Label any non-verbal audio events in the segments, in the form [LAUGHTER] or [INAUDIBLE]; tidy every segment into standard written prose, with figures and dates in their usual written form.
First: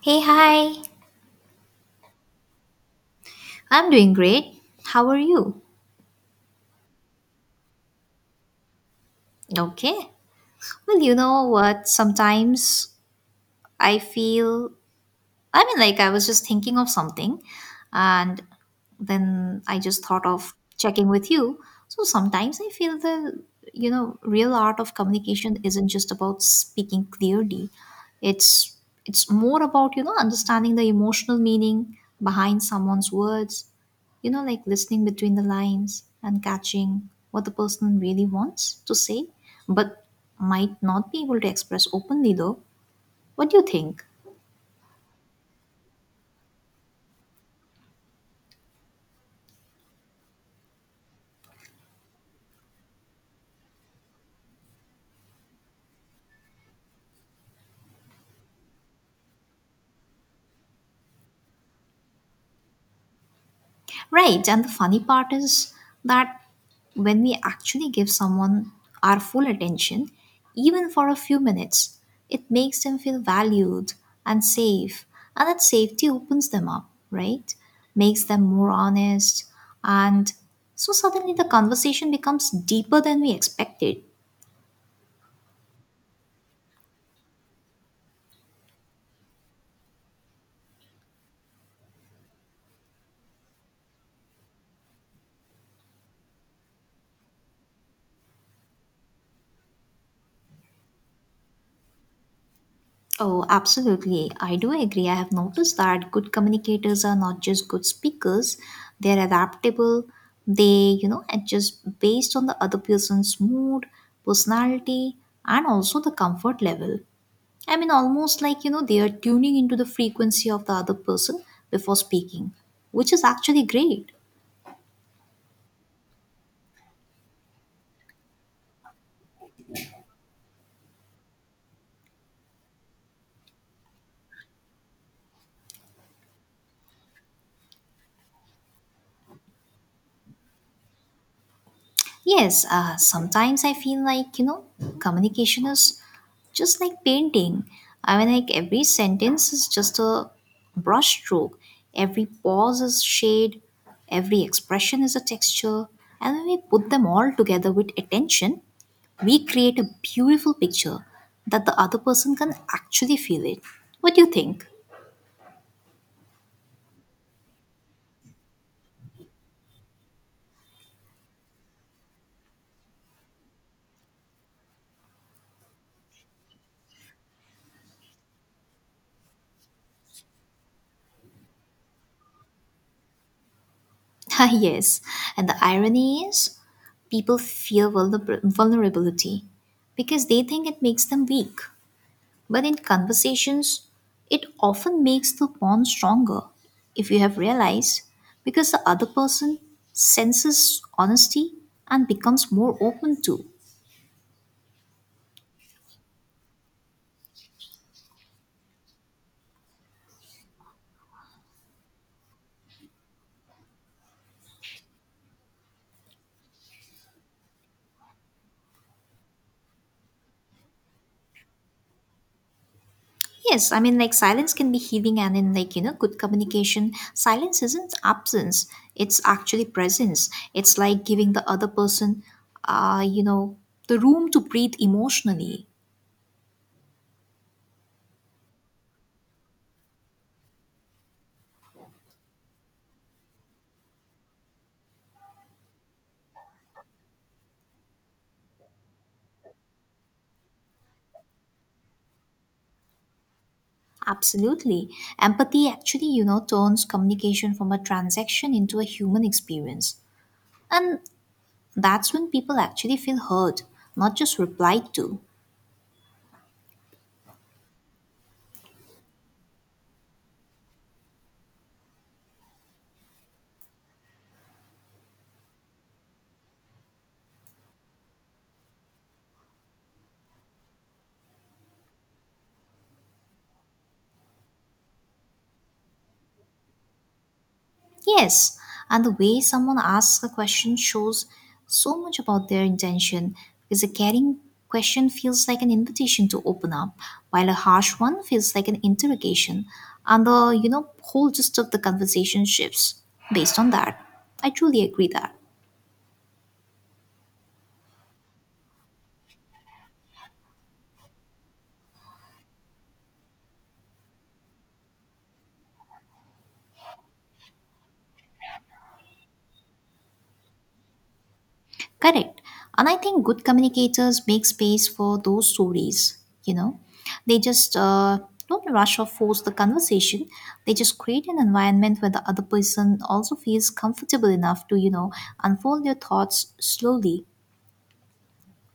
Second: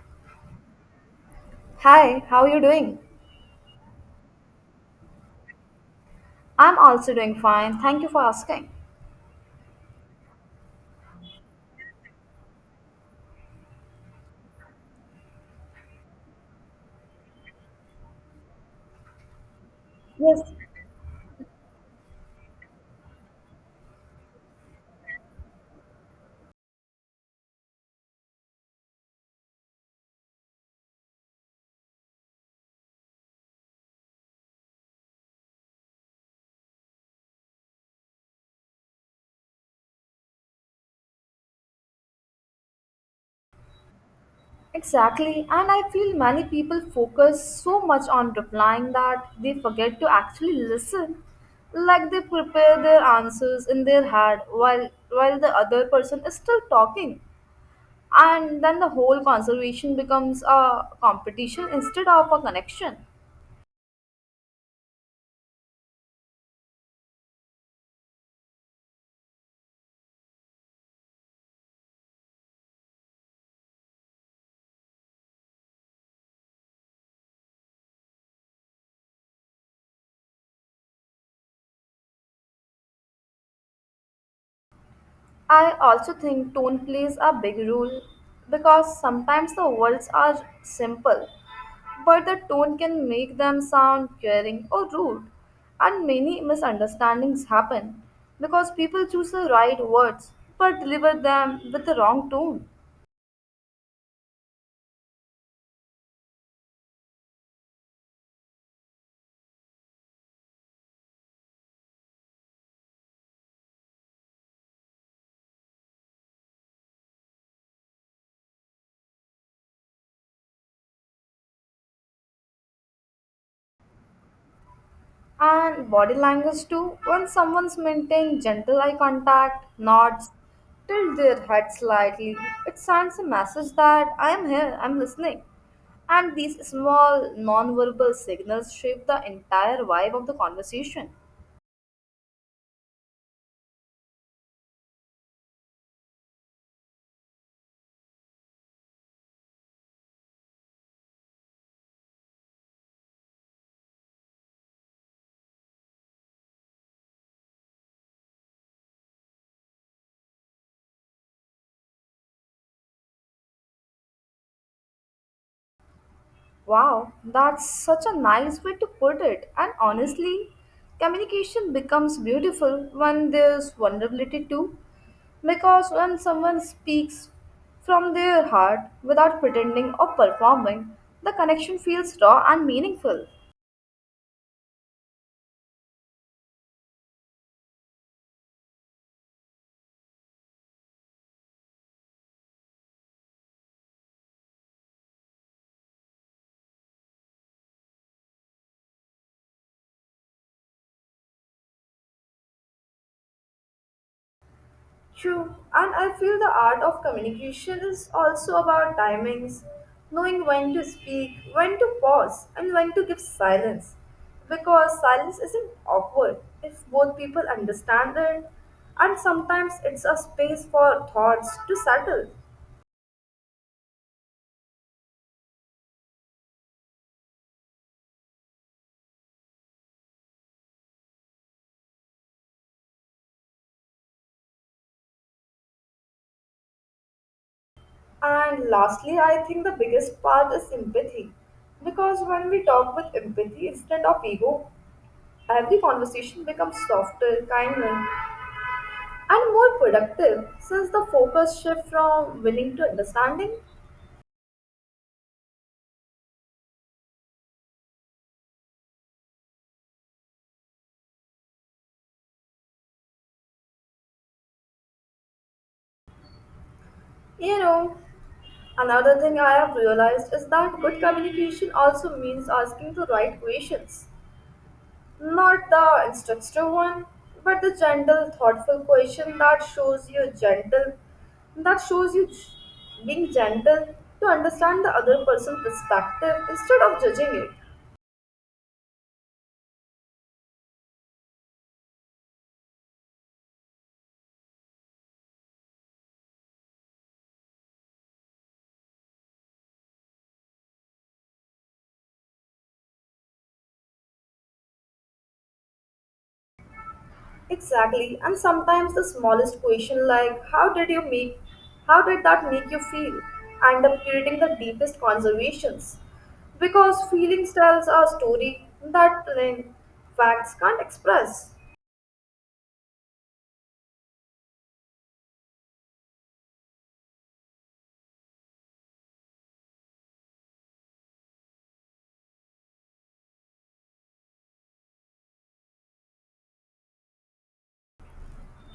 Hey, hi. Hi, how are you doing? I'm doing great. How are you? I'm also doing fine. Thank you for asking. Okay. Well, you know what? Sometimes I feel I mean, like, I was just thinking of something, and then I just thought Yes, of checking with you. So sometimes I feel the real art of communication isn't just about speaking clearly. It's it's more about, you know, understanding the emotional meaning behind someone's words, you know, like listening between the lines and catching what the person really wants to say, but might not be able to express openly though. What do you think? exactly. And I feel many people focus so much on replying that they forget to actually listen. Like they prepare their answers in their head while the other person is still talking. And then the whole conversation becomes a competition instead of a connection. Right, and the funny part is that when we actually give someone our full attention, even for a few minutes, it makes them feel valued and safe, and that safety opens them up, right? Makes them more honest, and so suddenly the conversation becomes deeper than we expected. I also think tone plays a big role because sometimes the words are simple, but the tone can make them sound caring or rude, and many misunderstandings happen because people choose the right words but deliver them with the wrong tone. Oh, absolutely. I do agree. I have noticed that good communicators are not just good speakers, they're adaptable. They, you know, adjust based on the other person's mood, personality, and also the comfort level. I mean, almost like, you know, they are tuning into the frequency of the other person before speaking, which is actually great. And body language too, when someone's maintaining gentle eye contact, nods, tilt their head slightly, it sends a message that I am here, I'm listening. And these small non-verbal signals shape the entire vibe of the conversation. Yes, sometimes I feel like, you know, communication is just like painting. I mean, like every sentence is just a brush stroke, every pause is shade, every expression is a texture. And when we put them all together with attention, we create a beautiful picture that the other person can actually feel it. What do you think? Wow, that's such a nice way to put it. And honestly, communication becomes beautiful when there's vulnerability too. Because when someone speaks from their heart without pretending or performing, the connection feels raw and meaningful. [LAUGHS] Ah, yes, and the irony is people fear vulnerability because they think it makes them weak. But in conversations, it often makes the bond stronger, if you have realized, because the other person senses honesty and becomes more open to. True, and I feel the art of communication is also about timings, knowing when to speak, when to pause, and when to give silence. Because silence isn't awkward if both people understand it, and sometimes it's a space for thoughts to settle. Yes, I mean, like silence can be healing, and in like you know, good communication, silence isn't absence; it's actually presence. It's like giving the other person, you know, the room to breathe emotionally. And lastly, I think the biggest part is empathy. Because when we talk with empathy instead of ego, every conversation becomes softer, kinder, and more productive since the focus shift from willing to understanding. Absolutely, empathy actually, you know, turns communication from a transaction into a human experience, and that's when people actually feel heard, not just replied to. You know, another thing I have realized is that good communication also means asking the right questions, not the instructive one, but the gentle, thoughtful question that shows you gentle, that shows you being gentle to understand the other person's perspective instead of judging it. Yes, and the way someone asks a question shows so much about their intention because a caring question feels like an invitation to open up, while a harsh one feels like an interrogation, and the you know whole gist of the conversation shifts based on that. I truly agree that. Exactly. And sometimes the smallest question like how did that make you feel end up creating the deepest conversations. Because feelings tells a story that plain facts can't express. Correct. And I think good communicators make space for those stories, you know. They just don't rush or force the conversation. They just create an environment where the other person also feels comfortable enough to, you know, unfold their thoughts slowly.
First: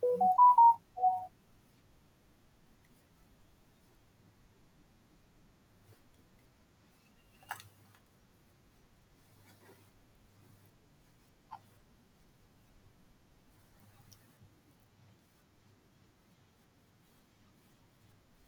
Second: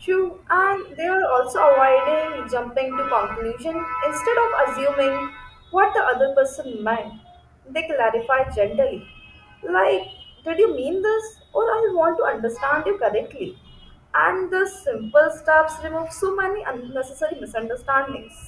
True, and they are also avoiding jumping to conclusion instead of assuming what the other person meant. They clarify gently, like, "Did you mean this?" or "I want to understand you correctly." And the simple steps remove so many unnecessary misunderstandings.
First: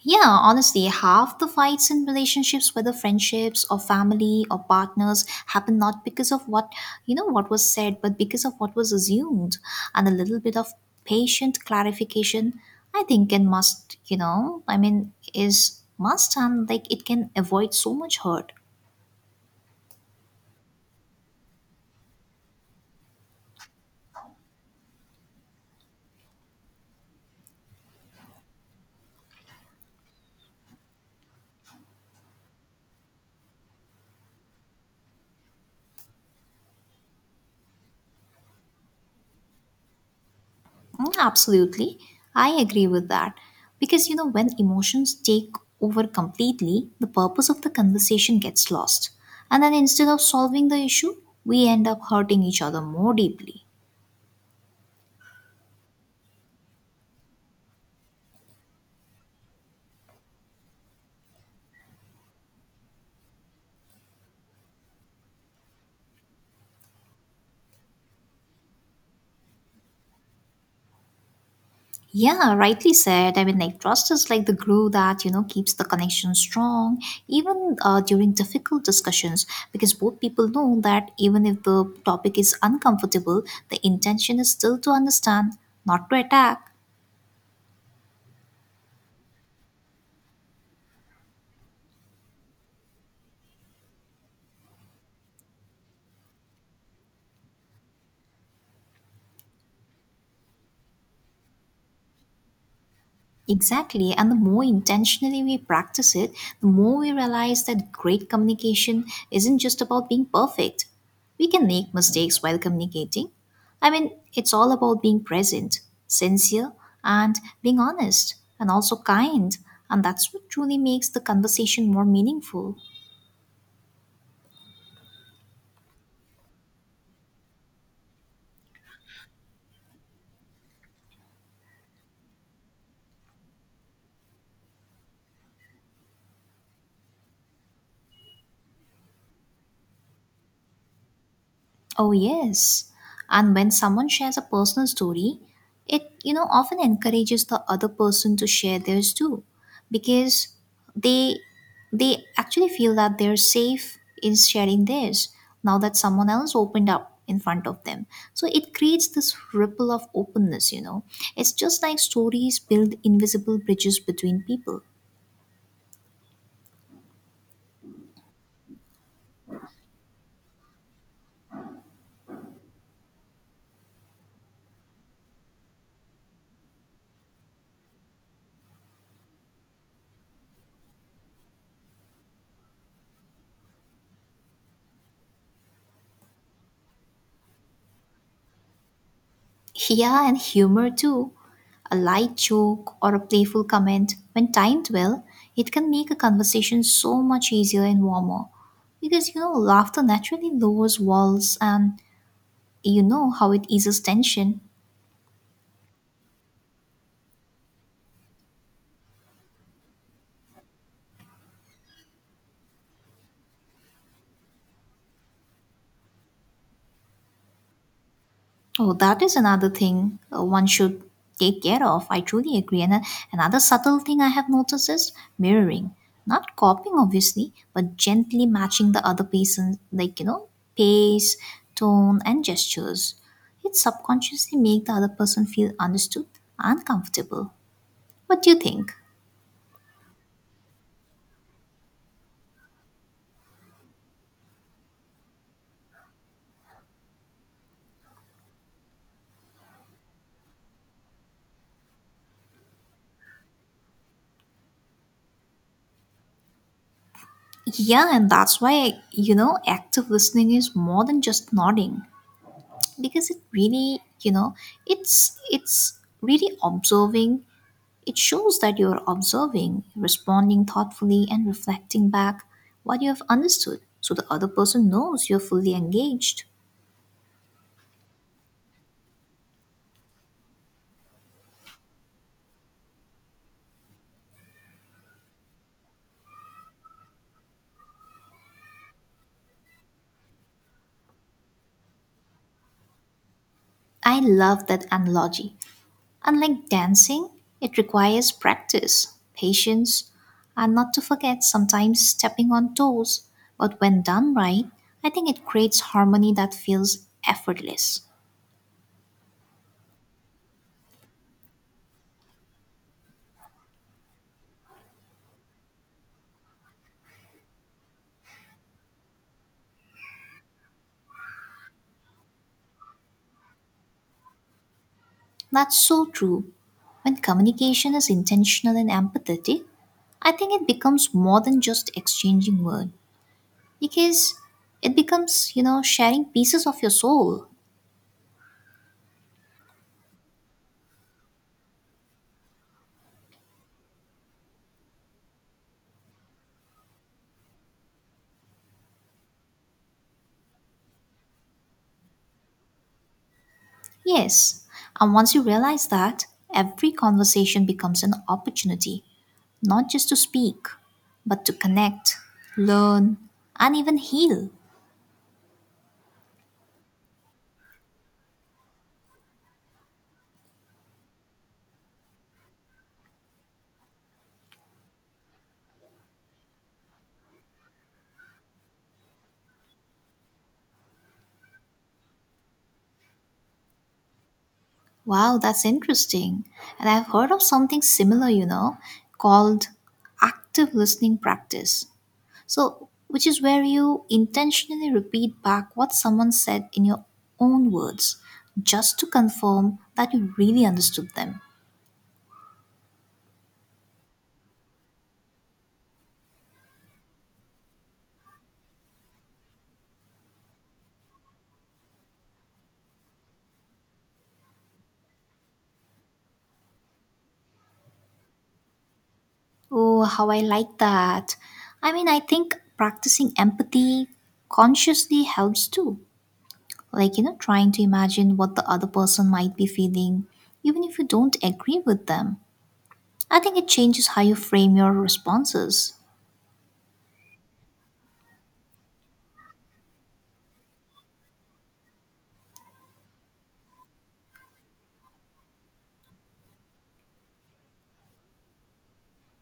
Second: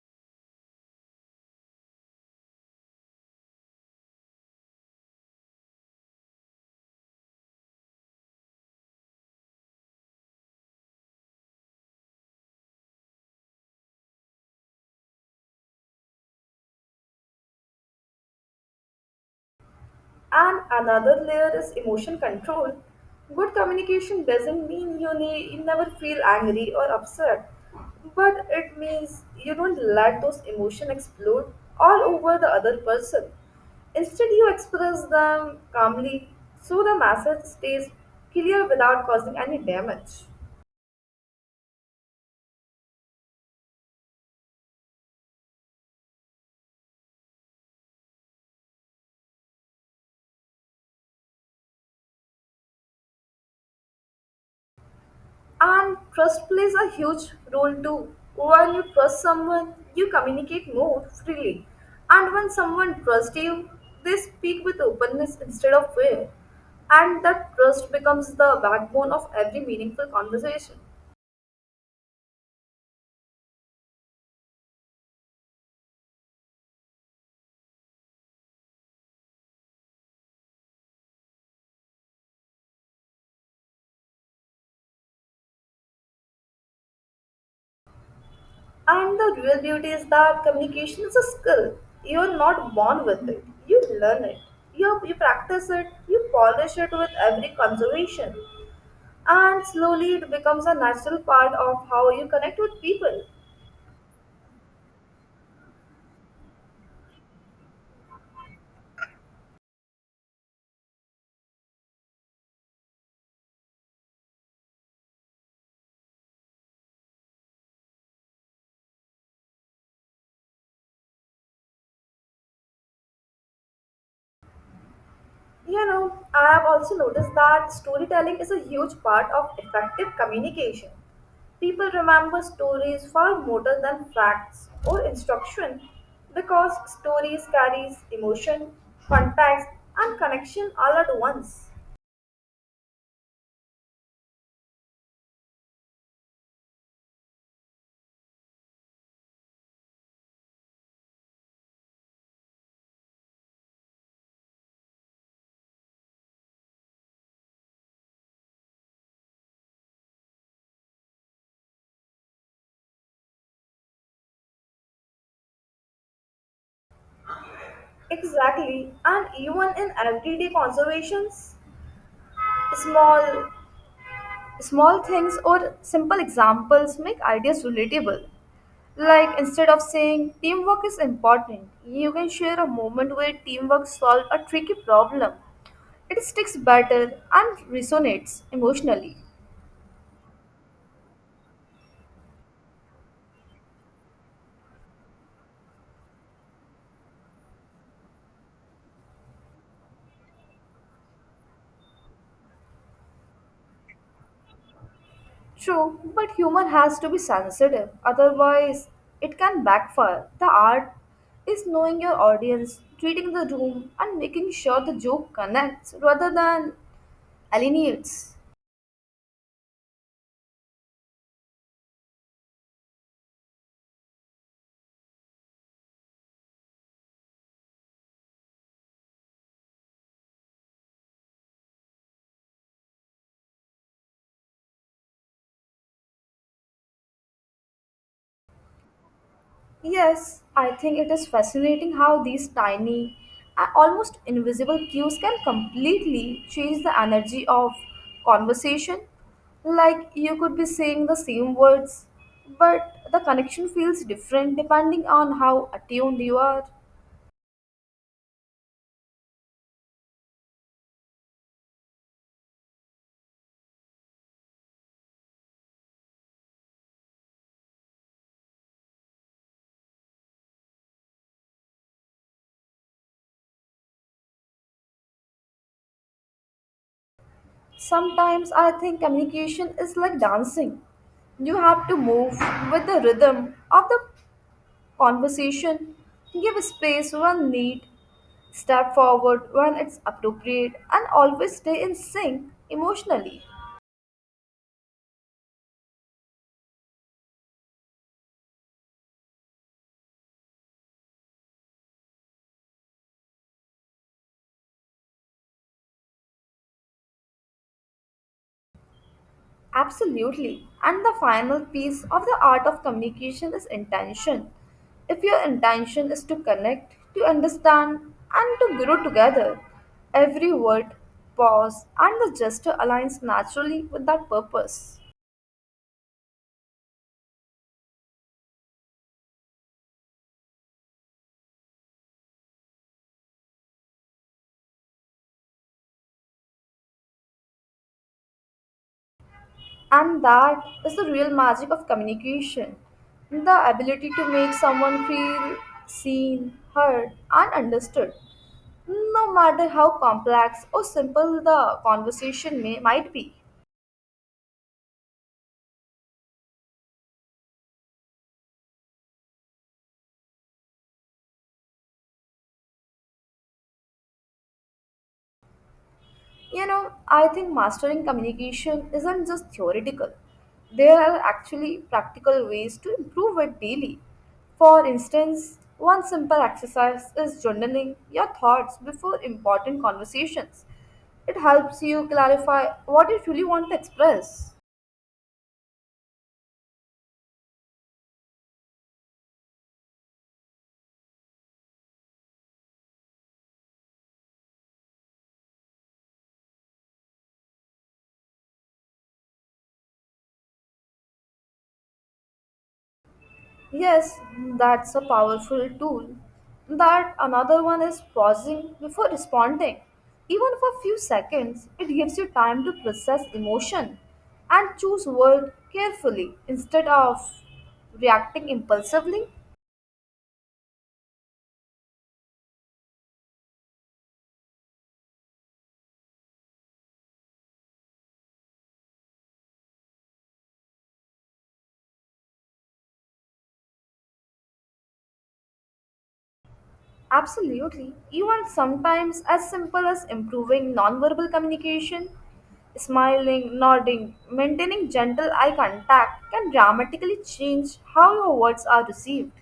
Yeah, honestly, half the fights in relationships, whether friendships or family or partners, happen not because of what you know what was said, but because of what was assumed. And a little bit of patient clarification, I think, can must you know, I mean, is must and like it can avoid so much hurt. And another layer is emotion control. Good communication doesn't mean you never feel angry or upset, but it means you don't let those emotions explode all over the other person. Instead, you express them calmly so the message stays clear without causing any damage. Mm, absolutely. I agree with that. Because, you know, when emotions take over completely, the purpose of the conversation gets lost. And then instead of solving the issue, we end up hurting each other more deeply. And trust plays a huge role too. When you trust someone, you communicate more freely. And when someone trusts you, they speak with openness instead of fear. And that trust becomes the backbone of every meaningful conversation. Yeah, rightly said. I mean, like, trust is like the glue that, you know, keeps the connection strong, even during difficult discussions, because both people know that even if the topic is uncomfortable, the intention is still to understand, not to attack. And the real beauty is that communication is a skill. You are not born with it, you learn it. You practice it, you polish it with every conversation. And slowly it becomes a natural part of how you connect with people. Exactly. And the more intentionally we practice it, the more we realize that great communication isn't just about being perfect. We can make mistakes while communicating. I mean, it's all about being present, sincere, and being honest, and also kind. And that's what truly makes the conversation more meaningful. You know, I have also noticed that storytelling is a huge part of effective communication. People remember stories far more than facts or instruction because stories carries emotion, context and connection all at once. Oh yes. And when someone shares a personal story, it you know often encourages the other person to share theirs too because they they actually feel that they're safe in sharing theirs now that someone else opened up in front of them. So it creates this ripple of openness, you know. It's just like stories build invisible bridges between people. Exactly, and even in everyday conversations, small small things or simple examples make ideas relatable. Like instead of saying teamwork is important, you can share a moment where teamwork solved a tricky problem. It sticks better and resonates emotionally. Yeah, and humor too. A light joke or a playful comment, when timed well, it can make a conversation so much easier and warmer. Because you know, laughter naturally lowers walls and you know how it eases tension. True, but humor has to be sensitive, otherwise, it can backfire. The art is knowing your audience, treating the room, and making sure the joke connects rather than alienates. Oh, that is another thing one should take care of. I truly agree. And another subtle thing I have noticed is mirroring. Not copying, obviously, but gently matching the other person, like, you know, pace, tone, and gestures. It subconsciously make the other person feel understood and comfortable. What do you think? Yes, I think it is fascinating how these tiny, almost invisible cues can completely change the energy of conversation. Like you could be saying the same words, but the connection feels different depending on how attuned you are. Yeah, and that's why, you know, active listening is more than just nodding because it really, you know, it's really observing. It shows that you are observing, responding thoughtfully, and reflecting back what you have understood so the other person knows you're fully engaged. Sometimes I think communication is like dancing. You have to move with the rhythm of the conversation, give space when need, step forward when it's appropriate, and always stay in sync emotionally. I love that analogy. Unlike dancing, it requires practice, patience, and not to forget sometimes stepping on toes. But when done right, I think it creates harmony that feels effortless. Absolutely. And the final piece of the art of communication is intention. If your intention is to connect, to understand, and to grow together, every word, pause, and the gesture aligns naturally with that purpose. That's so true. When communication is intentional and empathetic, I think it becomes more than just exchanging words because it becomes, you know, sharing pieces of your soul. And that is the real magic of communication, the ability to make someone feel seen, heard, and understood. No matter how complex or simple the conversation might be. Yes, and once you realize that, every conversation becomes an opportunity, not just to speak, but to connect, learn, and even heal. You know, I think mastering communication isn't just theoretical. There are actually practical ways to improve it daily. For instance, one simple exercise is journaling your thoughts before important conversations. It helps you clarify what you truly want to express. Wow, that's interesting. And I've heard of something similar, you know, called active listening practice. So, which is where you intentionally repeat back what someone said in your own words, just to confirm that you really understood them. Yes, that's a powerful tool. That another one is pausing before responding. Even for a few seconds, it gives you time to process emotion and choose word carefully instead of reacting impulsively. Oh, how I like that. I mean, I think practicing empathy consciously helps too. Like, you know, trying to imagine what the other person might be feeling, even if you don't agree with them. I think it changes how you frame your responses. Absolutely. Even sometimes as simple as improving nonverbal communication, smiling, nodding, maintaining gentle eye contact can dramatically change how your words are received.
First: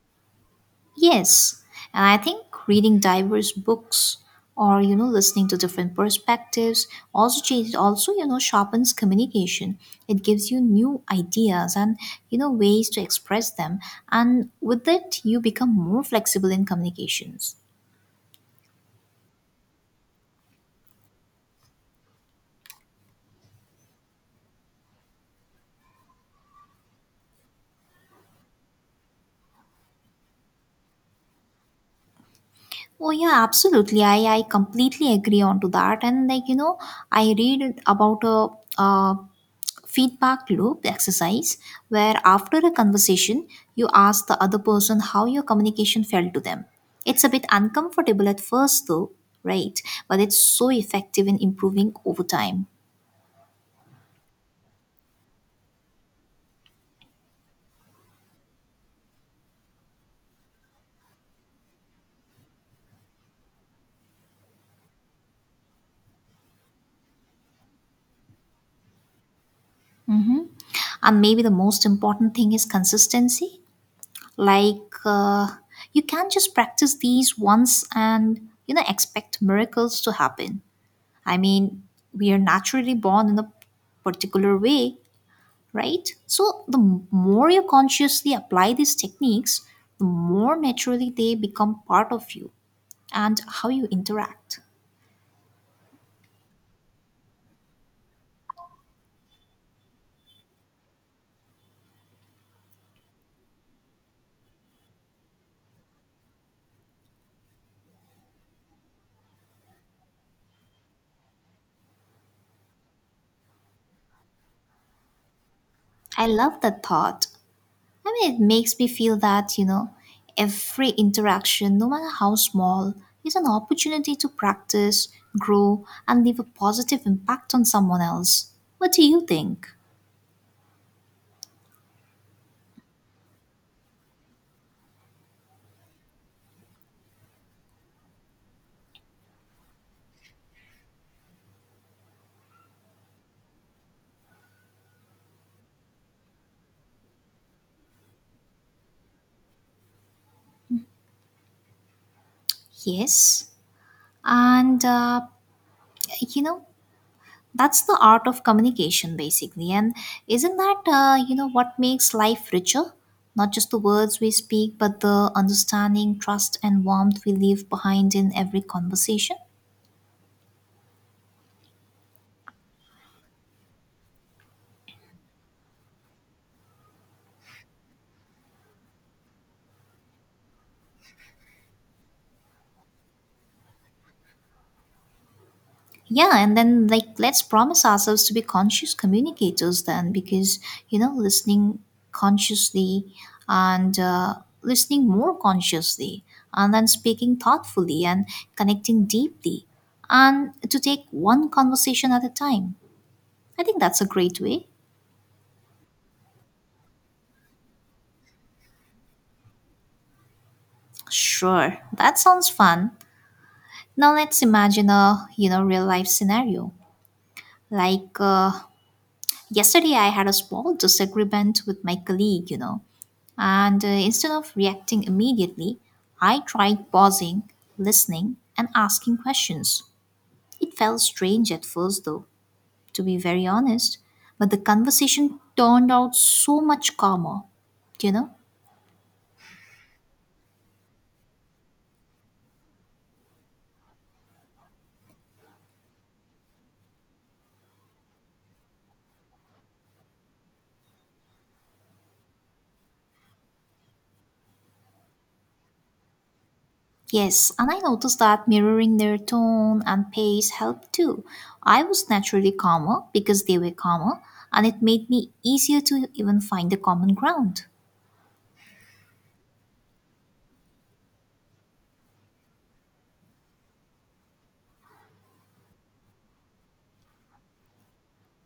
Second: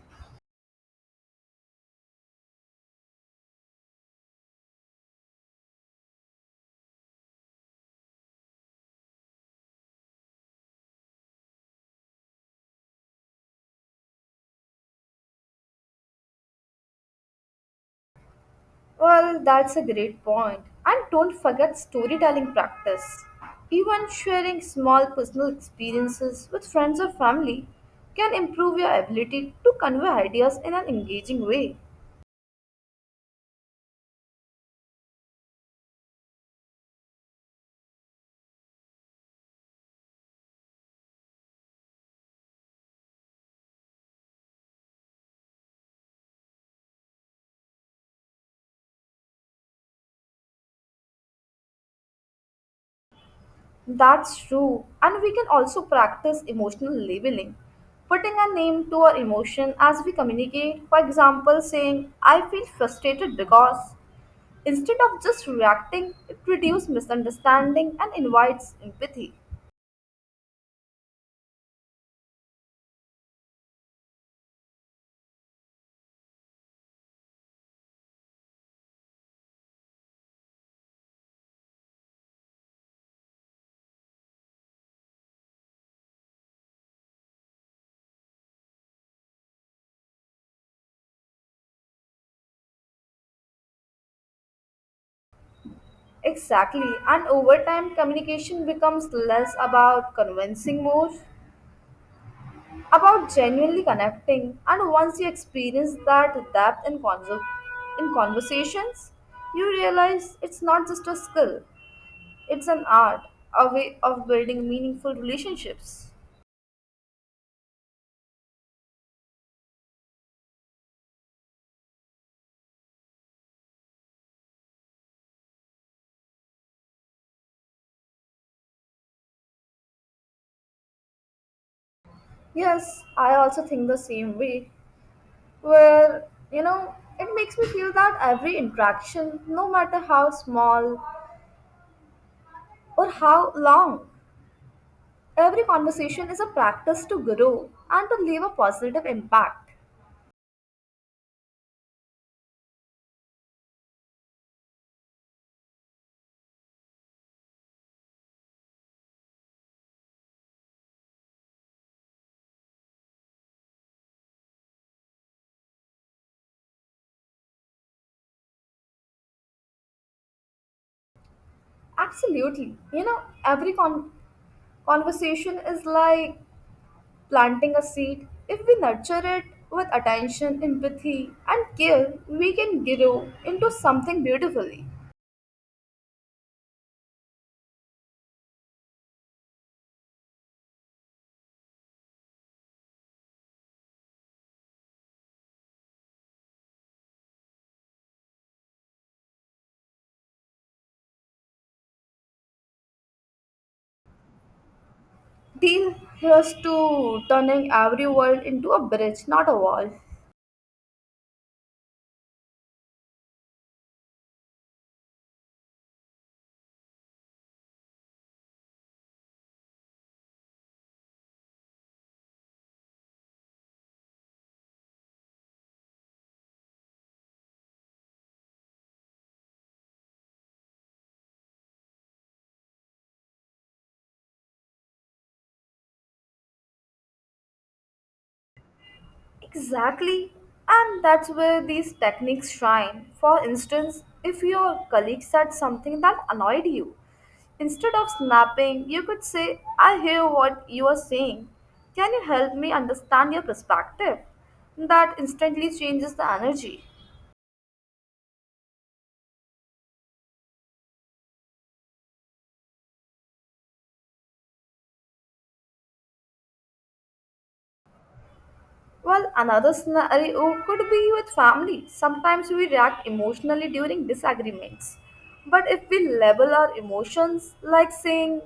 Yes, and I think reading diverse books or you know listening to different perspectives also changes also you know sharpens communication. It gives you new ideas and you know ways to express them, and with it you become more flexible in communications. Well, that's a great point. And don't forget storytelling practice. Even sharing small personal experiences with friends or family can improve your ability to convey ideas in an engaging way. Oh yeah, absolutely. I completely agree on to that. And like you know, I read about a, uh feedback loop exercise where after a conversation you ask the other person how your communication felt to them. It's a bit uncomfortable at first though, right? But it's so effective in improving over time. That's true. And we can also practice emotional labeling, putting a name to our emotion as we communicate. For example, saying, I feel frustrated because, instead of just reacting, it reduces misunderstanding and invites empathy. And maybe the most important thing is consistency. Like you can't just practice these once and you know expect miracles to happen. I mean, we are naturally born in a particular way, right? So, the more you consciously apply these techniques, the more naturally they become part of you and how you interact. Exactly. And over time, communication becomes less about convincing more, about genuinely connecting. And once you experience that depth in conversations, you realize it's not just a skill, it's an art, a way of building meaningful relationships. I love that thought. I mean, it makes me feel that, you know, every interaction, no matter how small, is an opportunity to practice, grow, and leave a positive impact on someone else. What do you think? Yes, I also think the same way. Where, you know, it makes me feel that every interaction, no matter how small or how long, every conversation is a practice to grow and to leave a positive impact. Yes. And, you know, that's the art of communication, basically. And isn't that, you know, what makes life richer? Not just the words we speak, but the understanding, trust, and warmth we leave behind in every conversation. Absolutely. You know, conversation is like planting a seed. If we nurture it with attention, empathy, and care, we can grow into something beautifully. Yeah, and then like let's promise ourselves to be conscious communicators then, because you know, consciously and uh, listening more consciously, and then speaking thoughtfully and connecting deeply, and to take one conversation at a time. I think that's a great way. Deal, here's to turning every world into a bridge, not a wall. Sure, that sounds fun. Now let's imagine a you know real life scenario. Like yesterday, I had a small disagreement with my colleague. You know, and instead of reacting immediately, I tried pausing, listening, and asking questions. It felt strange at first, though, to be very honest. But the conversation turned out so much calmer. You know, Exactly. And that's where these techniques shine. For instance, if your colleague said something that annoyed you, instead of snapping, you could say, I hear what you are saying. Can you help me understand your perspective? That instantly changes the energy. yes, and I noticed that mirroring their tone and pace helped too. I was naturally calmer because they were calmer, and it made me easier to even find the common ground. Well, another scenario could be with family. Sometimes we react emotionally during disagreements. But if we label our emotions like saying,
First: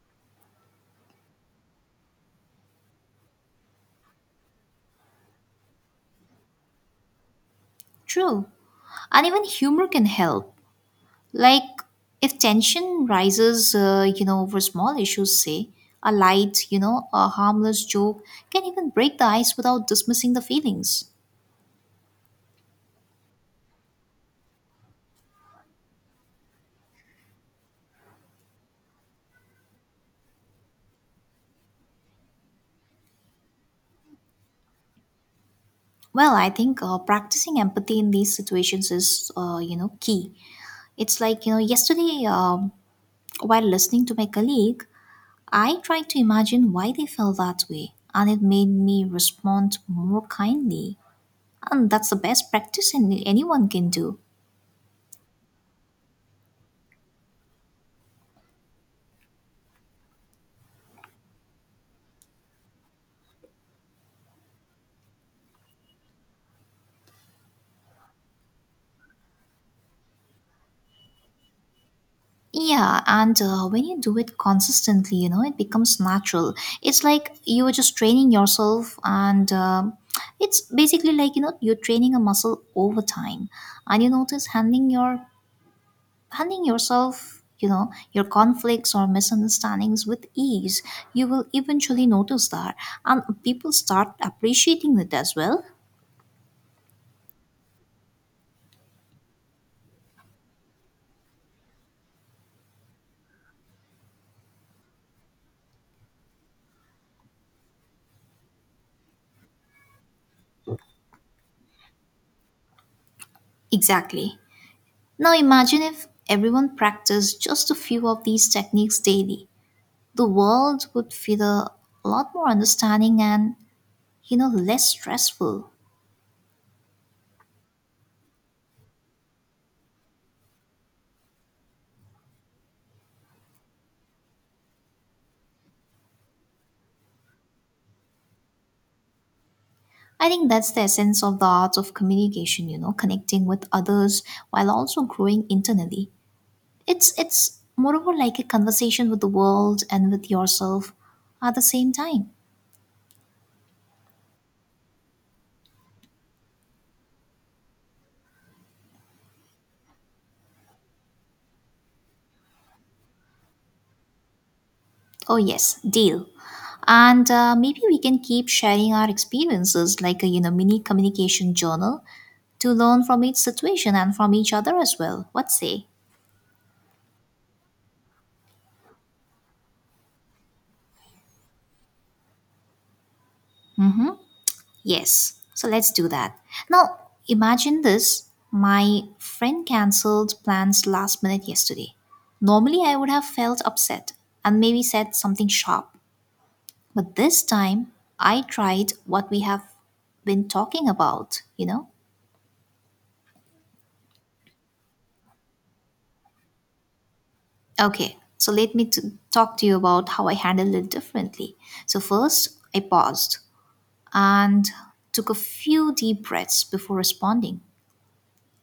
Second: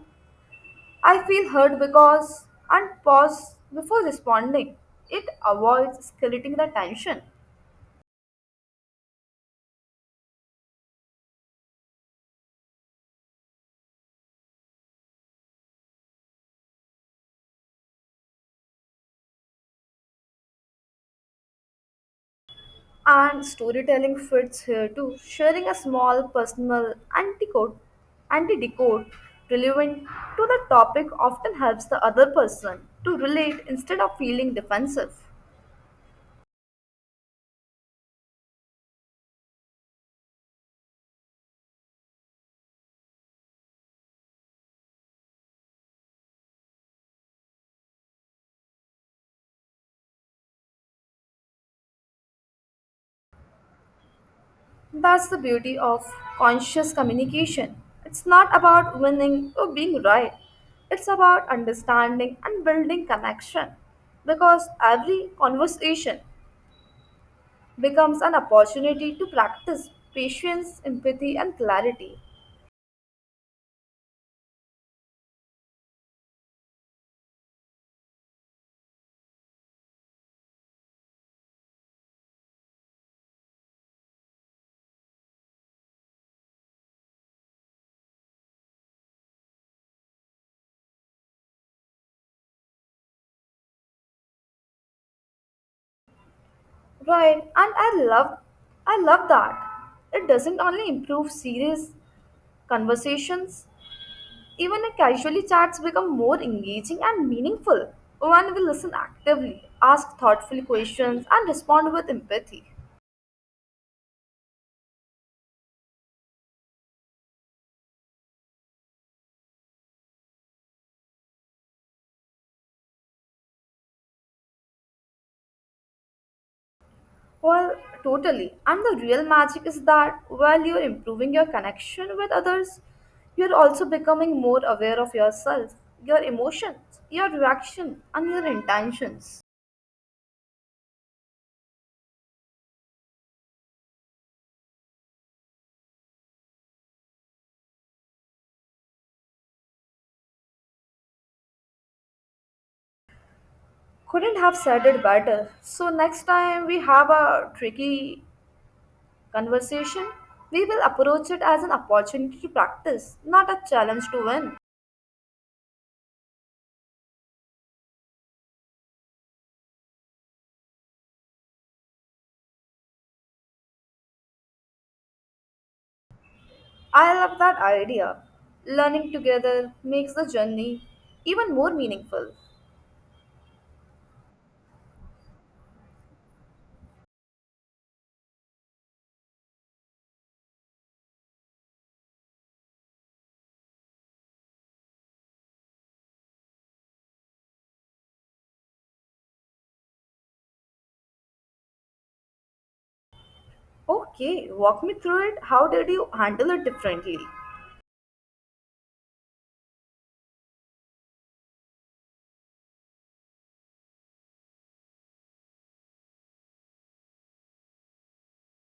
I feel hurt because and pause before responding. It avoids escalating the tension. True. And even humor can help. Like, if tension rises, you know, over small issues, say, a light, you know, a harmless joke can even break the ice without dismissing the feelings. And storytelling fits here too. Sharing a small personal antidote relevant to the topic often helps the other person to relate instead of feeling defensive. Well, I think practicing empathy in these situations is, you know, key. It's like, you know, yesterday, while listening to my colleague, I tried to imagine why they felt that way, and it made me respond more kindly. And that's the best practice anyone can do. That's the beauty of conscious communication. It's not about winning or being right. It's about understanding and building connection. Because every conversation becomes an opportunity to practice patience, empathy and clarity. Yeah, and when you do it consistently, you know, it becomes natural. It's like you are just training yourself, and it's basically like, you know, you're training a muscle over time. And you notice handling yourself, your conflicts or misunderstandings with ease. You will eventually notice that, and people start appreciating it as well. Right, and I love that. It doesn't only improve serious conversations, even a casually chats become more engaging and meaningful when we listen actively, ask thoughtful questions, and respond with empathy. Exactly. Now imagine if everyone practiced just a few of these techniques daily. The world would feel a lot more understanding and, less stressful. Well, totally. And the real magic is that while you're improving your connection with others, you're also becoming more aware of yourself, your emotions, your reaction, and your intentions. I think that's the essence of the art of communication, connecting with others while also growing internally. It's moreover like a conversation with the world and with yourself at the same time. Couldn't have said it better. So, next time we have a tricky conversation, we will approach it as an opportunity to practice, not a challenge to win. Oh yes, deal. And maybe we can keep sharing our experiences like a mini communication journal to learn from each situation and from each other as well. What say? I love that idea. Learning together makes the journey even more meaningful. Yes. So let's do that. Now imagine this. My friend cancelled plans last minute yesterday. Normally I would have felt upset and maybe said something sharp. But this time, I tried what we have been talking about, you know? Okay, walk me through it. How did you handle it differently? Okay, so let me to talk to you about how I handled it differently. So, first, I paused and took a few deep breaths before responding,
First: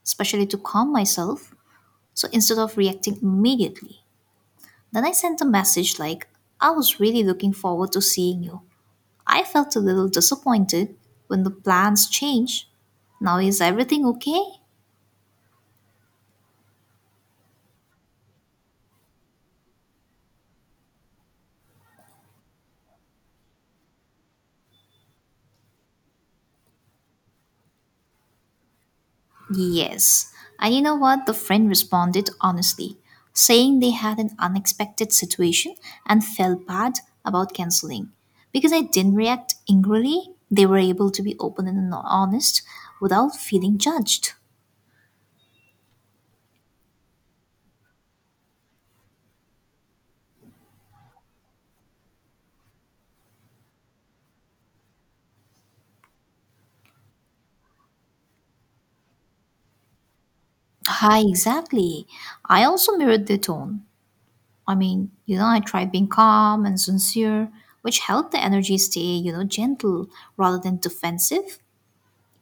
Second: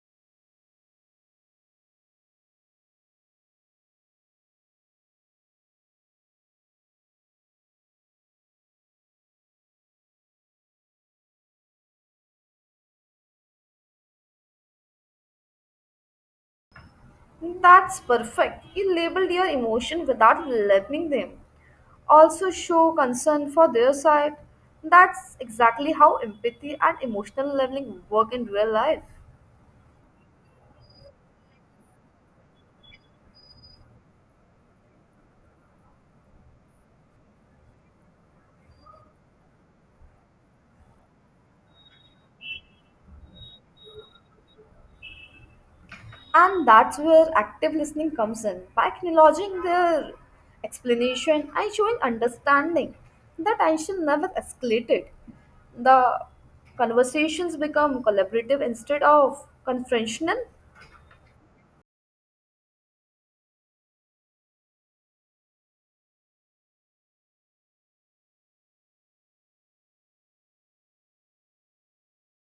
especially to calm myself. So, instead of reacting immediately, then I sent a message like, I was really looking forward to seeing you. I felt a little disappointed when the plans changed. Now, is everything okay? That's perfect. You labeled your emotion without labeling them. Also, show concern for their side. That's exactly how empathy and emotional leveling work in real life. Yes. And you know what? The friend responded honestly, saying they had an unexpected situation and felt bad about canceling. Because I didn't react angrily, they were able to be open and honest without feeling judged. And that's where active listening comes in. By acknowledging their explanation and showing understanding, the tension never escalated. The conversations become collaborative instead of confrontational. Hi, exactly. I also mirrored their tone. I mean, I tried being calm and sincere, which helped the energy stay, gentle rather than defensive.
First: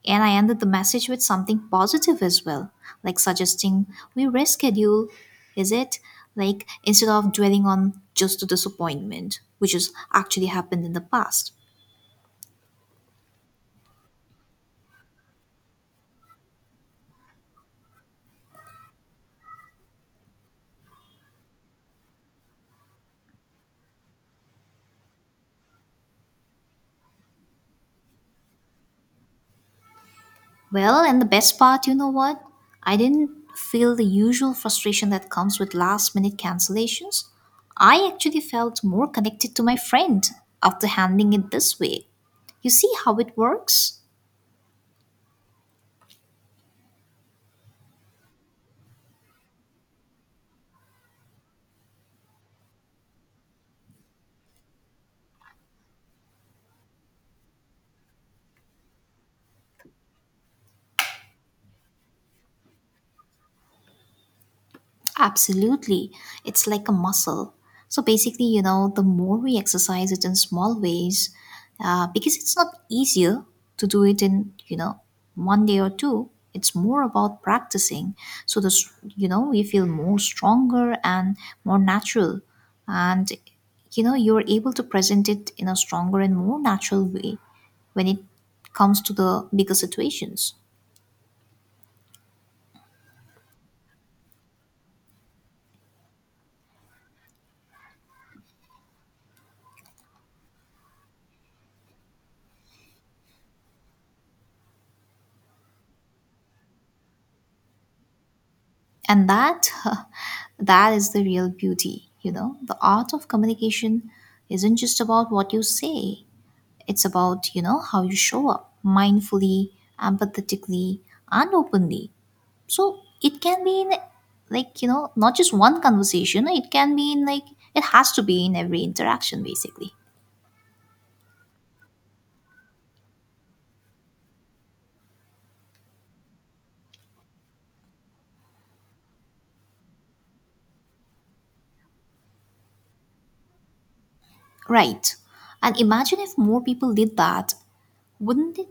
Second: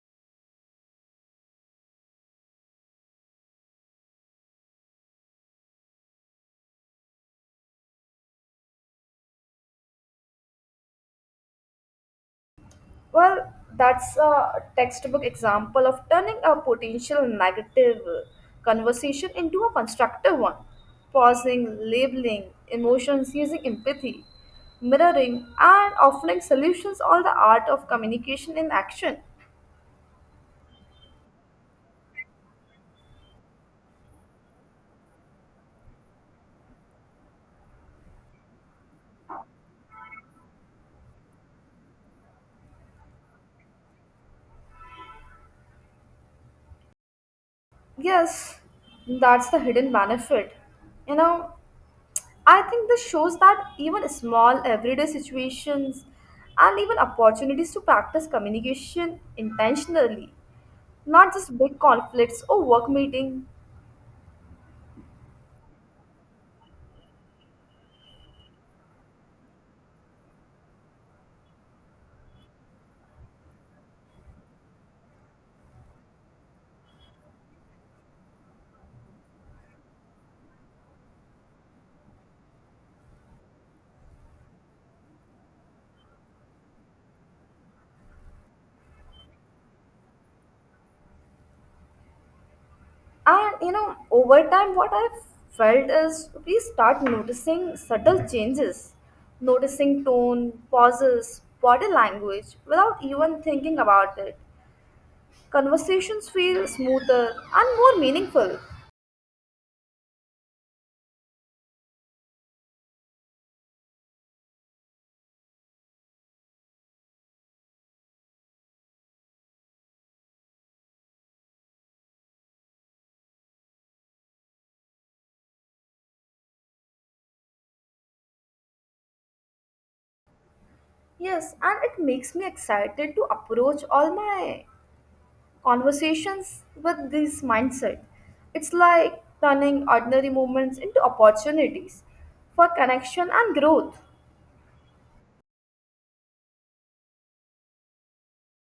And I ended the message with something positive as well, like suggesting we reschedule, is it? Like instead of dwelling on just the disappointment, which has actually happened in the past. Well, that's a textbook example of turning a potential negative conversation into a constructive one. Pausing, labeling, emotions using empathy, mirroring, and offering solutions all the art of communication in action. Well, and the best part, you know what? I didn't feel the usual frustration that comes with last minute cancellations. I actually felt more connected to my friend after handling it this way. You see how it works? Yes, that's the hidden benefit. You know, I think this shows that even small everyday situations and even opportunities to practice communication intentionally, not just big conflicts or work meeting. Absolutely. It's like a muscle. So basically, the more we exercise it in small ways, because it's not easier to do it in, one day or two. It's more about practicing. So, the, s- you know, we feel more stronger and more natural. And, you're able to present it in a stronger and more natural way when it comes to the bigger situations. And you know, over time what I've felt is we start noticing subtle changes, noticing tone, pauses, body language without even thinking about it. Conversations feel smoother and more meaningful. And that [LAUGHS] that is the real beauty, the art of communication isn't just about what you say. It's about, how you show up mindfully, empathetically, and openly. So it can be in, like, not just one conversation. It has to be in every interaction basically. Yes, and it makes me excited to approach all my conversations with this mindset. It's like turning ordinary moments into opportunities for connection and growth. Right. And imagine if more people did that. Wouldn't it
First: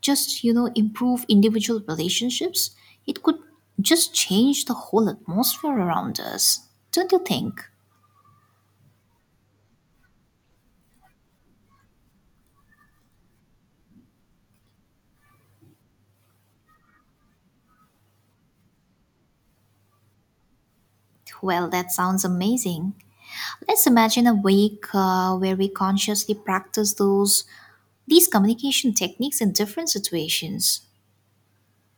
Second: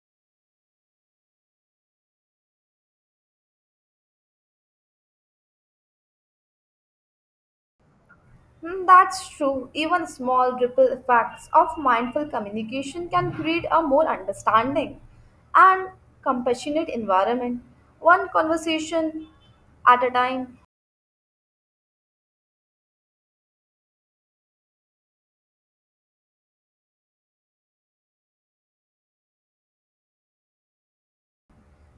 just, improve individual relationships? It could just change the whole atmosphere around us, don't you think? Hmm, that's true. Even small ripple effects of mindful communication can create a more understanding and compassionate environment. One conversation at a time. Well, that sounds amazing. Let's imagine a week, where we consciously practice those these communication techniques in different situations.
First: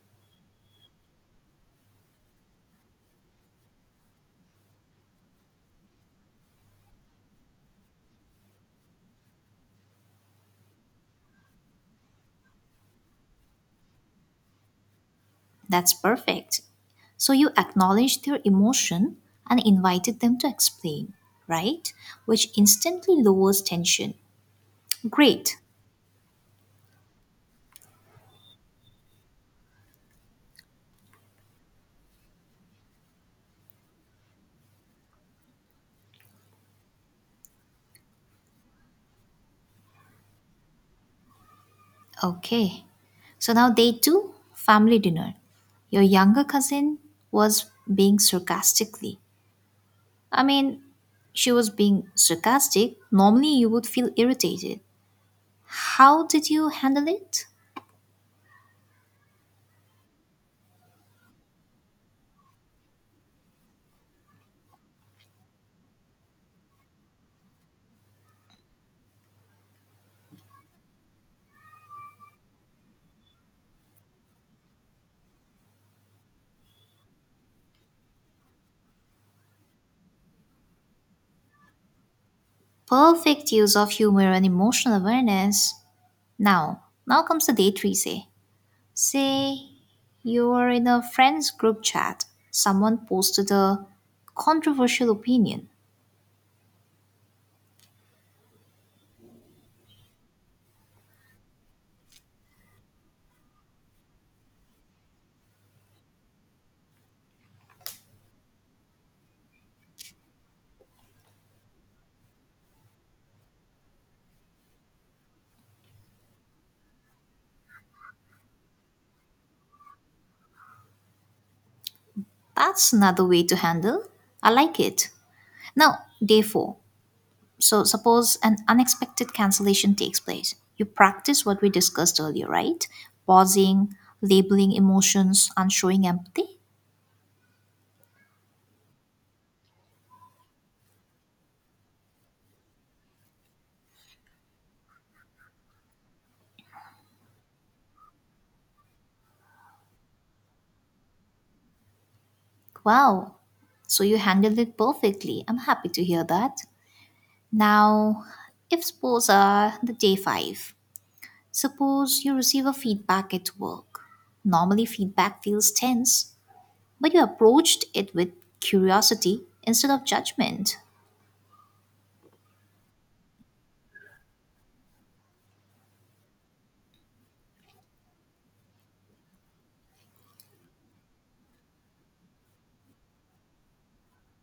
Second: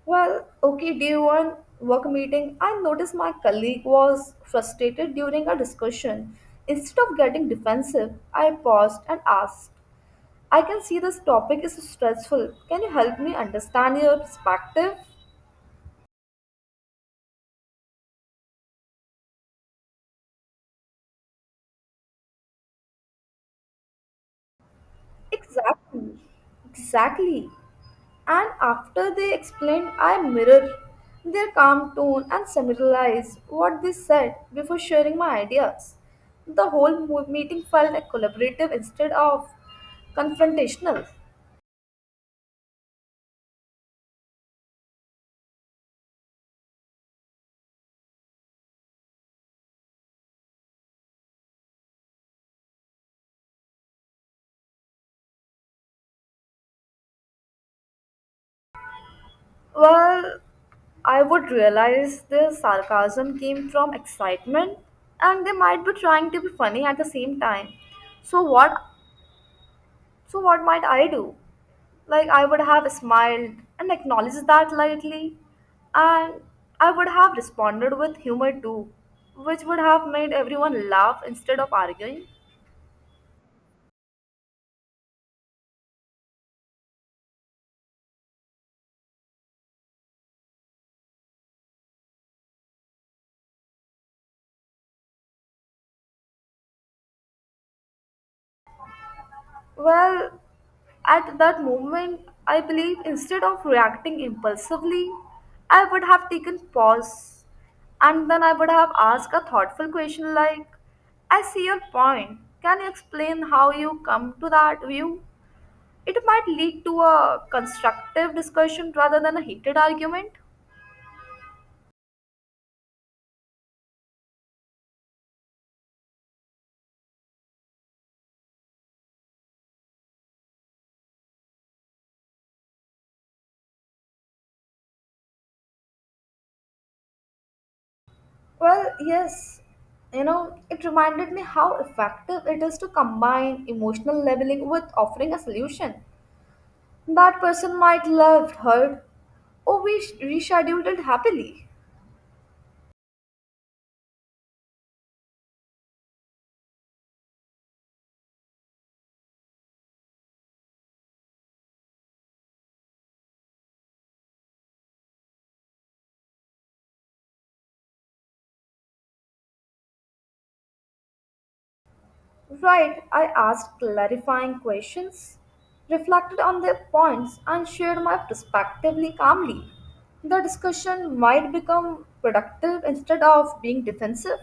Well, okay, day one, work meeting, I noticed my colleague was frustrated during our discussion. Instead of getting defensive, I paused and asked, I can see this topic is stressful. Can you help me understand your perspective? That's perfect. So you acknowledged their emotion and invited them to explain, right? Which instantly lowers tension. Great. Exactly. Exactly. And after they explained, I mirrored their calm tone and summarized what they said before sharing my ideas. The whole meeting felt like collaborative instead of confrontational. Okay. So now day two, family dinner. Your younger cousin was being sarcastically. I mean, she was being sarcastic. Normally, you would feel irritated. How did you handle it? Well, I would realize their sarcasm came from excitement and they might be trying to be funny at the same time. So what so what might I do? Like I would have smiled and acknowledged that lightly, and I would have responded with humor too, which would have made everyone laugh instead of arguing. Perfect use of humor and emotional awareness. Now, now comes the day three. Say, you are in a friend's group chat. Someone posted a controversial opinion. Well, at that moment, I believe instead of reacting impulsively, I would have taken pause and then I would have asked a thoughtful question like, I see your point. Can you explain how you come to that view? It might lead to a constructive discussion rather than a heated argument. That's another way to handle. I like it. Now, day four. So, suppose an unexpected cancellation takes place. You practice what we discussed earlier, right? Pausing, labeling emotions, and showing empathy. Well, yes, you know, it reminded me how effective it is to combine emotional labeling with offering a solution. That person might love heard, or we rescheduled it happily. Wow. So, you handled it perfectly. I'm happy to hear that. Now, if suppose the day five, suppose you receive a feedback at work. Normally, feedback feels tense, but you approached it with curiosity instead of judgment. Right, I asked clarifying questions, reflected on their points, and shared my perspective calmly. The discussion might become productive instead of being defensive.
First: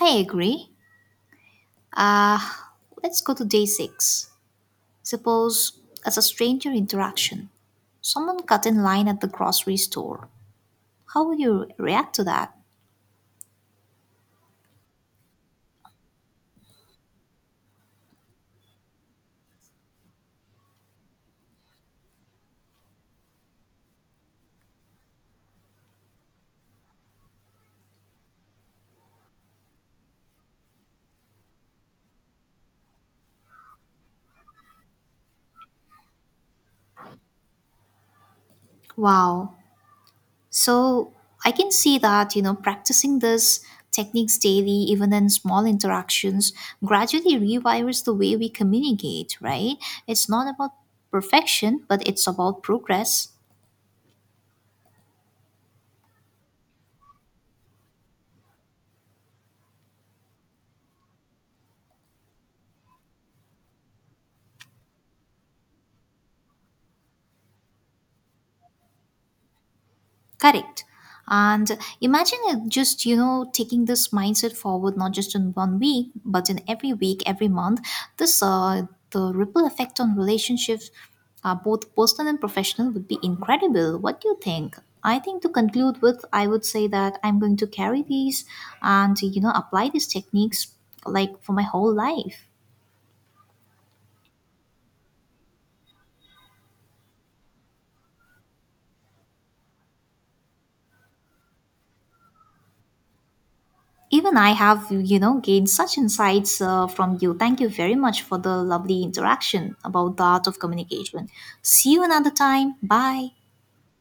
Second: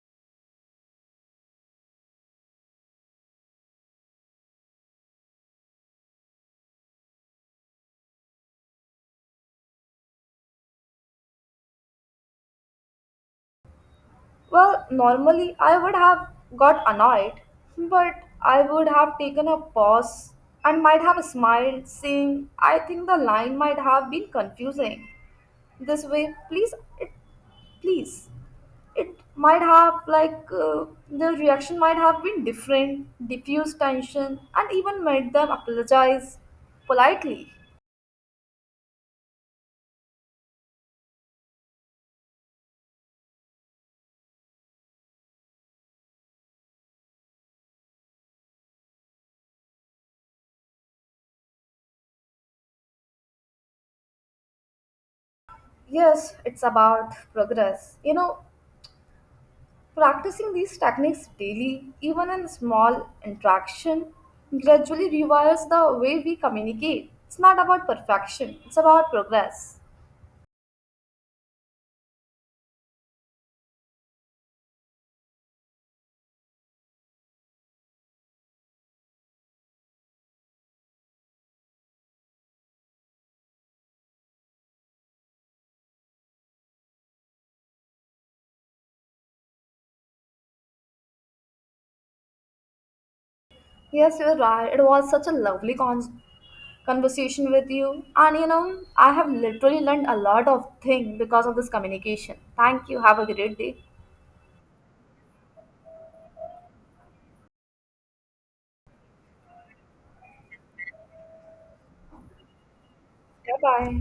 I agree. Uh, let's go to day six. Suppose as a stranger interaction, someone cut in line at the grocery store. How would you react to that? Well, normally I would have got annoyed, but I would have taken a pause and might have smiled, saying, I think the line might have been confusing. This way, please, it, please. It might have, like, the reaction might have been different, diffused tension, and even made them apologize politely. Wow. So I can see that, practicing this techniques daily, even in small interactions, gradually rewires the way we communicate, right? It's not about perfection, but it's about progress. Yes, it's about progress. You know, practicing these techniques daily, even in small interaction, gradually rewires the way we communicate. It's not about perfection, it's about progress. Correct. And imagine it just, taking this mindset forward, not just in one week, but in every week, every month. This, uh, the ripple effect on relationships, both personal and professional, would be incredible. What do you think? I think to conclude with, I would say that I'm going to carry these and, apply these techniques like for my whole life. Yes, you're right. It was such a lovely conversation with you. And you know, I have literally learned a lot of things because of this communication. Thank you. Have a great day. Even I have, gained such insights from you. Thank you very much for the lovely interaction about the art of communication. See you another time. Bye. Bye bye.